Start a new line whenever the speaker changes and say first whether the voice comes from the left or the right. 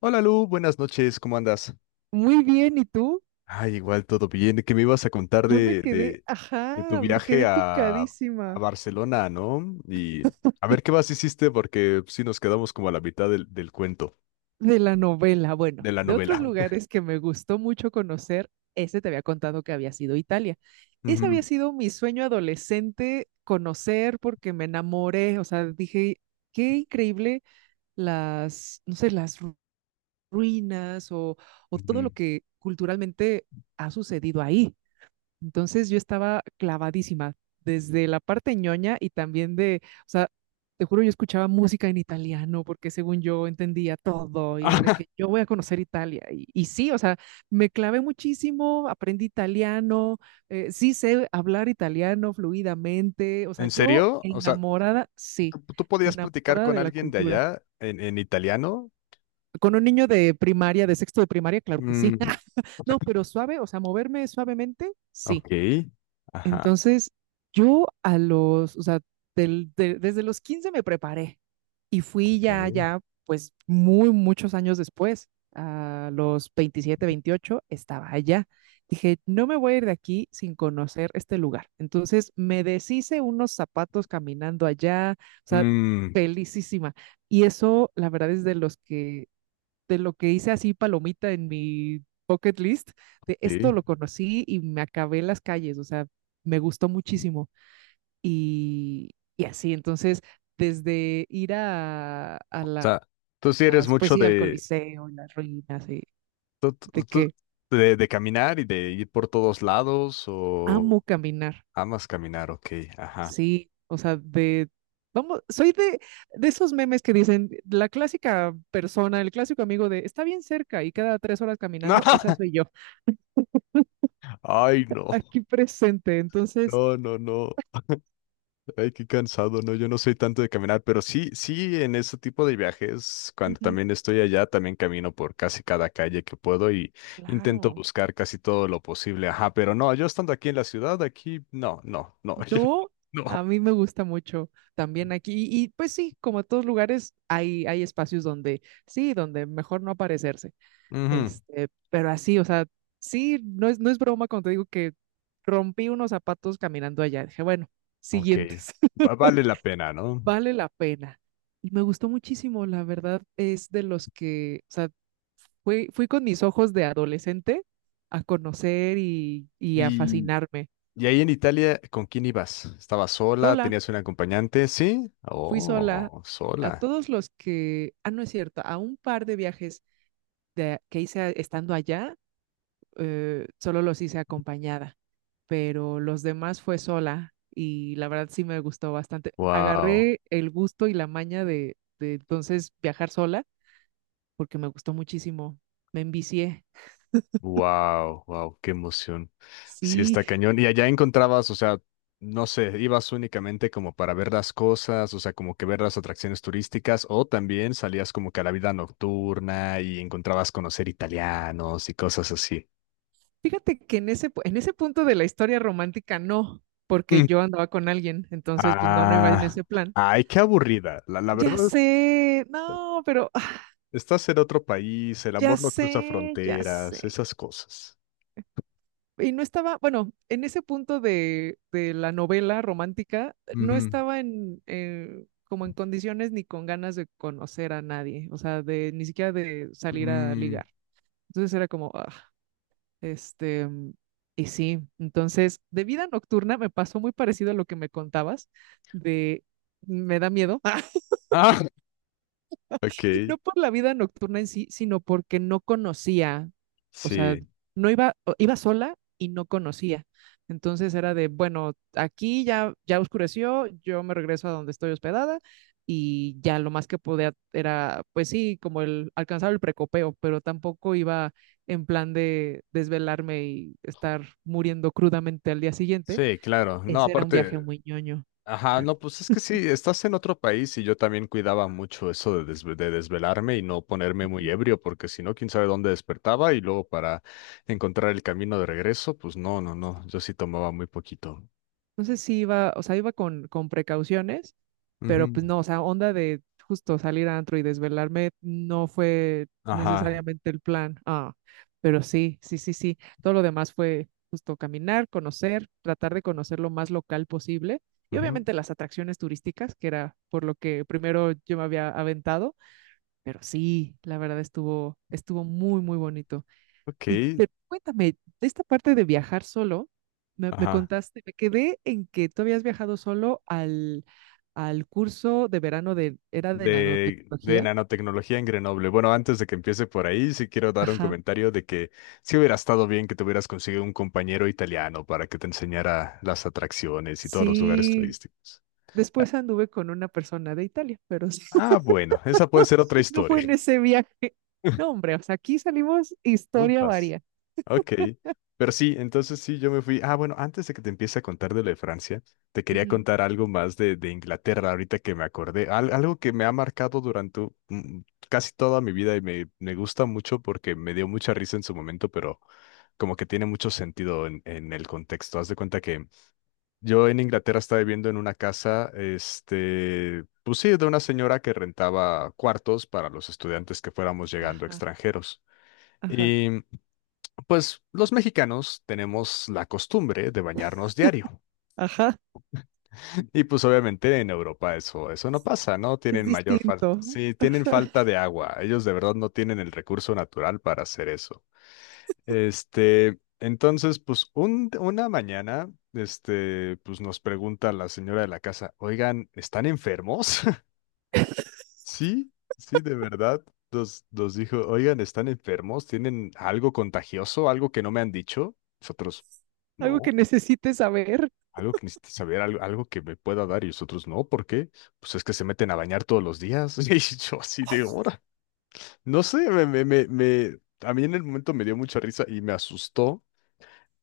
left: Hola Lu, buenas noches, ¿cómo andas?
right: Muy bien, ¿y tú?
left: Ay, igual todo bien. ¿Qué me ibas a contar
right: Yo me quedé,
left: de tu
right: ajá, me
left: viaje
right: quedé
left: a
right: picadísima
left: Barcelona, ¿no? Y a ver qué más hiciste, porque sí nos quedamos como a la mitad del cuento,
right: de la novela. Bueno,
left: de la
right: de otros
left: novela.
right: lugares que me gustó mucho conocer, ese te había contado que había sido Italia. Ese había
left: Ujú,
right: sido mi sueño adolescente, conocer porque me enamoré, o sea, dije, qué increíble las, no sé, ruinas o todo
left: ujú.
right: lo que culturalmente ha sucedido ahí. Entonces yo estaba clavadísima desde la parte ñoña y también de, o sea, te juro, yo escuchaba música en italiano porque según yo entendía todo y era de
left: Ah,
right: que yo voy a conocer Italia. Y sí, o sea, me clavé muchísimo, aprendí italiano, sí sé hablar italiano fluidamente, o sea,
left: ¿en
right: yo
left: serio? O sea,
right: enamorada, sí,
left: ¿tú podías platicar
right: enamorada
left: con
right: de la
left: alguien de
right: cultura.
left: allá en italiano?
right: Con un niño de primaria, de sexto de primaria, claro que
left: Mm,
right: sí. No, pero suave, o sea, moverme suavemente, sí.
left: ok, ajá,
right: Entonces, yo a los, o sea, desde los 15 me preparé y fui
left: ok.
right: pues muy, muchos años después, a los 27, 28 estaba allá. Dije, no me voy a ir de aquí sin conocer este lugar. Entonces, me deshice unos zapatos caminando allá, o sea,
left: Mm,
right: felicísima. Y eso, la verdad, es de los que de lo que hice así palomita en mi bucket list, de
left: ok.
right: esto lo conocí y me acabé en las calles, o sea, me gustó muchísimo. Y, y así, entonces, desde ir a
left: O
right: las,
left: sea, tú sí eres
right: pues
left: mucho
right: sí, al
left: de
right: Coliseo, y las ruinas, y
left: ¿Tú-
right: de
left: tú-
right: que
left: ¿De, de caminar y de ir por todos lados o
right: amo caminar,
left: amas caminar? Ok, ajá.
right: sí, o sea, de... Vamos, soy de esos memes que dicen la clásica persona, el clásico amigo de está bien cerca y cada 3 horas caminando, esa soy yo,
left: Ay, no,
right: aquí presente. Entonces,
left: no, no, no. Ay, qué cansado, no, yo no soy tanto de caminar, pero sí, sí, en ese tipo de viajes, cuando
right: ujú,
left: también estoy allá, también camino por casi cada calle que puedo y intento
right: claro,
left: buscar casi todo lo posible, ajá, pero no, yo estando aquí en la ciudad, aquí, no, no, no,
right: no, a
left: no.
right: mí me gusta mucho también aquí. Pues sí, como en todos lugares, hay espacios donde sí, donde mejor no aparecerse.
left: Ujú,
right: Este, pero así, o sea, sí, no es broma cuando te digo que rompí unos zapatos caminando allá. Dije, bueno,
left: ok,
right: siguientes,
left: vale la pena, ¿no?
right: vale la pena. Y me gustó muchísimo, la verdad, es de los que, o sea, fui con mis ojos de adolescente a conocer y a
left: y
right: fascinarme.
left: Y ahí en Italia, ¿con quién ibas? ¿Estabas sola?
right: Sola
left: ¿Tenías un acompañante? Sí.
right: fui sola
left: Oh,
right: a
left: sola.
right: todos los que, ah, no es cierto, a un par de viajes de, que hice estando allá, solo los hice acompañada, pero los demás fue sola y la verdad sí me gustó bastante.
left: Wow,
right: Agarré el gusto y la maña de entonces viajar sola porque me gustó muchísimo, me envicié.
left: wow, wow, qué emoción. Sí,
right: Sí,
left: está cañón. Y allá encontrabas, o sea, no sé, ibas únicamente como para ver las cosas, o sea, como que ver las atracciones turísticas, o también salías como que a la vida nocturna y encontrabas conocer italianos y cosas así.
right: fíjate que en ese, en ese punto de la historia romántica no, porque
left: Mm.
right: yo andaba con alguien, entonces pues no, no iba en
left: Ah,
right: ese plan.
left: ay, qué aburrida. La
right: Ya
left: verdad, es-
right: sé, no, pero
left: estás en otro país, el
right: ya
left: amor no cruza
right: sé, ya sé.
left: fronteras, esas cosas.
right: Y no estaba, bueno, en ese punto de la novela romántica, no
left: Ujú.
right: estaba en, como en condiciones ni con ganas de conocer a nadie, o sea, de ni siquiera de salir a
left: Mm.
right: ligar. Entonces era como, ah, este, y sí, entonces de vida nocturna me pasó muy parecido a lo que me contabas, de me da miedo,
left: Ah, ok,
right: Y no por la vida nocturna en sí, sino porque no conocía, o sea,
left: sí,
right: no iba, iba sola y no conocía. Entonces era de, bueno, aquí ya, ya oscureció, yo me regreso a donde estoy hospedada y ya lo más que podía era, pues sí, como el alcanzar el precopeo, pero tampoco iba en plan de desvelarme y estar muriendo crudamente al día siguiente.
left: sí, claro. No,
right: Ese era un
left: aparte,
right: viaje muy ñoño.
left: ajá, no, pues es que sí, estás en otro país y yo también cuidaba mucho eso de, de desvelarme y no ponerme muy
right: Ujú.
left: ebrio, porque si no, quién sabe dónde despertaba y luego para encontrar el camino de regreso, pues no, no, no, yo sí tomaba muy poquito.
right: Entonces sí iba, o sea, iba con precauciones pero
left: Ujú.
right: pues no, o sea, onda de justo salir a antro y desvelarme no fue
left: Ajá,
right: necesariamente el plan. Ah, pero sí, sí, sí, sí. Todo lo demás fue justo caminar, conocer, tratar de conocer lo más local posible y
left: ujú,
right: obviamente las atracciones turísticas, que era por lo que primero yo me había aventado, pero sí, la verdad estuvo estuvo muy muy bonito. Y
left: ok,
right: pero cuéntame, de esta parte de viajar solo, me
left: ajá.
right: contaste, me quedé en que tú habías viajado solo al, al curso de verano de, era de
left: De
right: nanotecnología.
left: nanotecnología en Grenoble. Bueno, antes de que empiece por ahí, sí quiero dar un
right: Ajá.
left: comentario de que sí hubiera estado bien que te hubieras conseguido un compañero italiano para que te enseñara las atracciones y todos los lugares
right: Sí.
left: turísticos.
right: Después anduve con una persona de Italia, pero sí,
left: Ah, bueno, esa puede ser otra
right: no fue
left: historia.
right: en ese viaje. No, hombre, o sea, aquí salimos historia
left: Ufas.
right: varia.
left: Ok, pero sí, entonces sí, yo me fui. Ah, bueno, antes de que te empiece a contar de lo de Francia, te quería
right: Ujú.
left: contar algo más de Inglaterra, ahorita que me acordé, algo que me ha marcado durante mm, casi toda mi vida y me gusta mucho porque me dio mucha risa en su momento, pero como que tiene mucho sentido en el contexto. Haz de cuenta que yo en Inglaterra estaba viviendo en una casa, este, pues sí, de una señora que rentaba cuartos para los estudiantes que fuéramos llegando
right: Ajá,
left: extranjeros.
right: ajá,
left: Pues los mexicanos tenemos la costumbre de bañarnos diario.
right: ajá.
left: Y pues obviamente en Europa eso, eso no pasa, ¿no?
right: Es
left: Tienen mayor falta.
right: distinto.
left: Sí, tienen
right: Ajá.
left: falta de agua. Ellos de verdad no tienen el recurso natural para hacer eso. Este, entonces, pues una mañana, este, pues nos pregunta la señora de la casa, oigan, ¿están enfermos? Sí, sí, de verdad. Nos dijo, oigan, ¿están enfermos? ¿Tienen algo contagioso? ¿Algo que no me han dicho? Nosotros,
right: Algo que
left: no.
right: necesites saber.
left: Algo que necesito saber, algo, algo que me pueda dar y los otros no, ¿por qué? Pues es que se meten a bañar todos los días. Y yo así de hora. No sé, a mí en el momento me dio mucha risa y me asustó.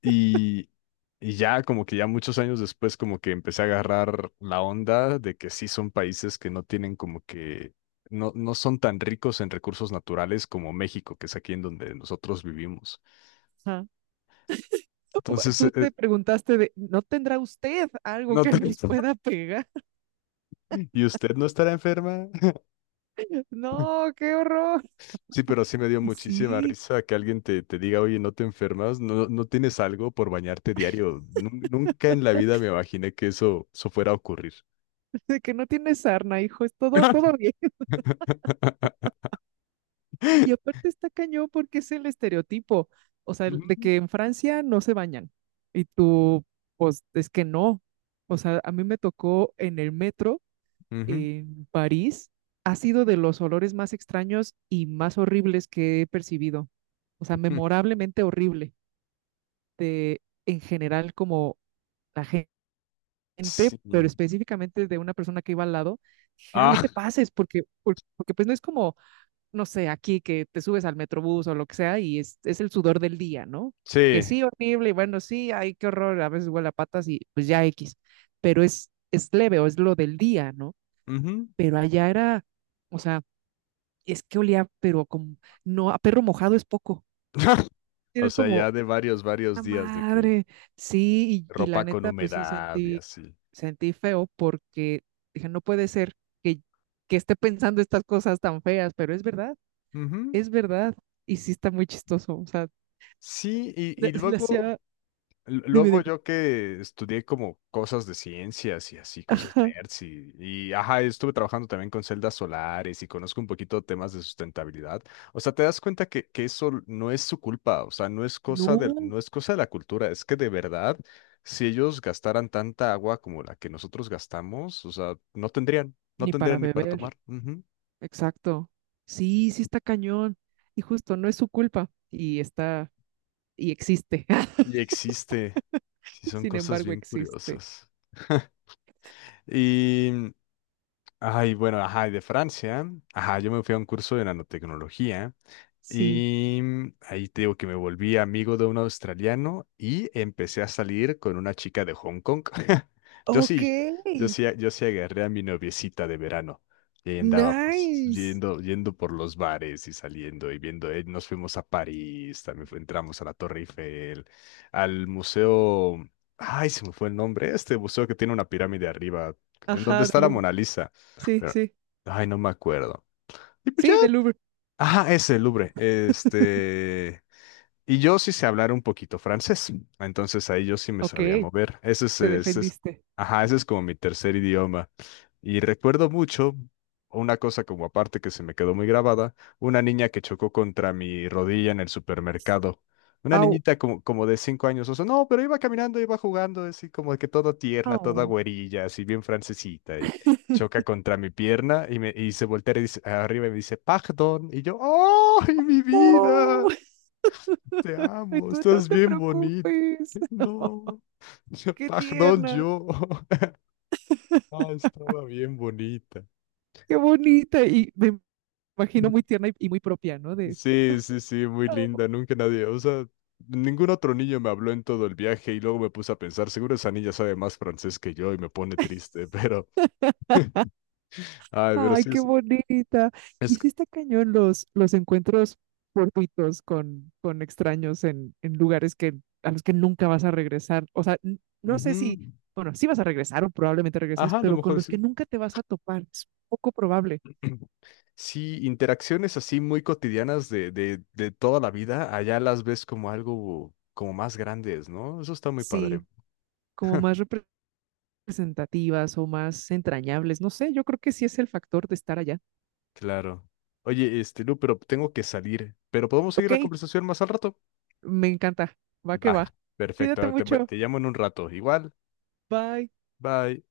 left: Y, y ya como que ya muchos años después como que empecé a agarrar la onda de que sí son países que no tienen como que, no, no son tan ricos en recursos naturales como México, que es aquí en donde nosotros vivimos.
right: Ajá.
left: Entonces,
right: Tú te preguntaste de, ¿no tendrá usted algo
left: no
right: que
left: te-
right: nos pueda pegar?
left: ¿Y usted no estará enferma?
right: No, qué horror.
left: Sí, pero sí me dio
right: Y
left: muchísima
right: sí,
left: risa que alguien te diga, oye, no te enfermas, no, no tienes algo por bañarte diario. Nunca en la vida me imaginé que eso fuera a ocurrir.
right: de que no tiene sarna, hijo, es todo, todo bien. Y aparte está cañón porque es el estereotipo, o sea, el de
left: Ujú,
right: que en Francia no se bañan. Y tú, pues, es que no. O sea, a mí me tocó en el metro
left: ujú,
right: en París, ha sido de los olores más extraños y más horribles que he percibido. O sea,
left: ujú.
right: memorablemente horrible de en general como la gente,
left: Sí.
right: pero específicamente de una persona que iba al lado, dije, ah, no
left: Ah,
right: te pases, porque, porque pues no es como, no sé, aquí que te subes al metrobús o lo que sea y es el sudor del día, ¿no? Que
left: sí.
right: sí, horrible, y bueno, sí, ay, qué horror, a veces huele a patas y pues ya X, pero es leve o es lo del día, ¿no?
left: Ujú.
right: Pero allá era, o sea, es que olía, pero como, no, a perro mojado es poco.
left: O
right: Era
left: sea,
right: como,
left: ya de varios, varios
right: la
left: días de que
right: madre. Sí, y la
left: ropa con
right: neta, pues sí
left: humedad y
right: sentí,
left: así.
right: sentí feo porque dije, no puede ser que, que esté pensando estas cosas tan feas, pero es verdad,
left: Ujú.
right: es verdad. Y sí está muy chistoso. O sea,
left: Sí, y
right: se le hacía,
left: luego
right: dime,
left: luego
right: dime.
left: yo que estudié como cosas de ciencias y así, cosas
right: Ajá.
left: nerds y, ajá, estuve trabajando también con celdas solares y conozco un poquito temas de sustentabilidad. O sea, te das cuenta que eso no es su culpa, o sea, no es cosa de,
right: No,
left: no es cosa de la cultura, es que de verdad, si ellos gastaran tanta agua como la que nosotros gastamos, o sea, no tendrían, no
right: ni para
left: tendrían ni para
right: beber.
left: tomar. Ujú.
right: Exacto. Sí, sí está cañón. Y justo, no es su culpa. Y está, y existe.
left: Y existe, sí, son
right: Sin
left: cosas
right: embargo,
left: bien
right: existe.
left: curiosas. y Ay, bueno, ajá, y de Francia, ajá, yo me fui a un curso de nanotecnología.
right: Sí.
left: Y ahí te digo que me volví amigo de un australiano y empecé a salir con una chica de Hong Kong. Yo
right: Ok.
left: sí, yo sí agarré a mi noviecita de verano. Y ahí andábamos
right: Nice.
left: yendo, yendo por los bares y saliendo y viendo. Nos fuimos a París, también entramos a la Torre Eiffel, al museo. Ay, se me fue el nombre. Este museo que tiene una pirámide arriba, en donde
right: Ajá,
left: está la
right: del
left: Mona Lisa.
right: sí,
left: Pero,
right: sí.
left: ay, no me acuerdo. Y pues
right: Sí, del Uber.
left: ajá, ese, Louvre. Este. Y yo sí sé hablar un poquito francés, entonces ahí yo sí me
right: Ok,
left: sabía mover.
right: te defendiste.
left: Ajá, ese es como mi tercer idioma. Y recuerdo mucho una cosa como aparte que se me quedó muy grabada, una niña que chocó contra mi rodilla en el supermercado. Una
right: Au,
left: niñita como de cinco años o sea, no, pero iba caminando, iba jugando, así como que toda tierna, toda
right: au.
left: güerilla, así bien francesita, y choca contra mi pierna y, y se voltea y dice, arriba y me dice, pardon, y yo, ¡ay, mi vida!
right: Oh,
left: Te
right: y
left: amo,
right: tú no
left: estás
right: te
left: bien bonita.
right: preocupes.
left: No,
right: Qué
left: perdón,
right: tierna,
left: yo. Ah, estaba bien bonita.
right: qué bonita. Y me imagino muy tierna y muy propia, ¿no? De,
left: Sí, sí, sí, muy
right: "Au".
left: linda. Nunca nadie, o sea, ningún otro niño me habló en todo el viaje y luego me puse a pensar, seguro esa niña sabe más francés que yo y me pone triste, pero, ay, pero
right: Ay,
left: sí
right: qué
left: es,
right: bonita.
left: es,
right: Y sí está cañón los encuentros fortuitos con extraños en lugares que, a los que nunca vas a regresar. O sea, no sé
left: ujú.
right: si, bueno, sí vas a regresar o probablemente regreses,
left: Ajá, a lo
right: pero con
left: mejor
right: los que
left: sí.
right: nunca te vas a topar. Es poco probable.
left: Sí, interacciones así muy cotidianas de toda la vida, allá las ves como algo como más grandes, ¿no? Eso está muy padre.
right: Sí, como más representativas o más entrañables. No sé, yo creo que sí es el factor de estar allá.
left: Claro. Oye, este, Lu, pero tengo que salir. Pero podemos seguir
right: Ok,
left: la conversación más al rato.
right: me encanta. Va que
left: Va,
right: va. Cuídate
left: perfecto.
right: mucho.
left: Te llamo en un rato. Igual.
right: Bye.
left: Bye.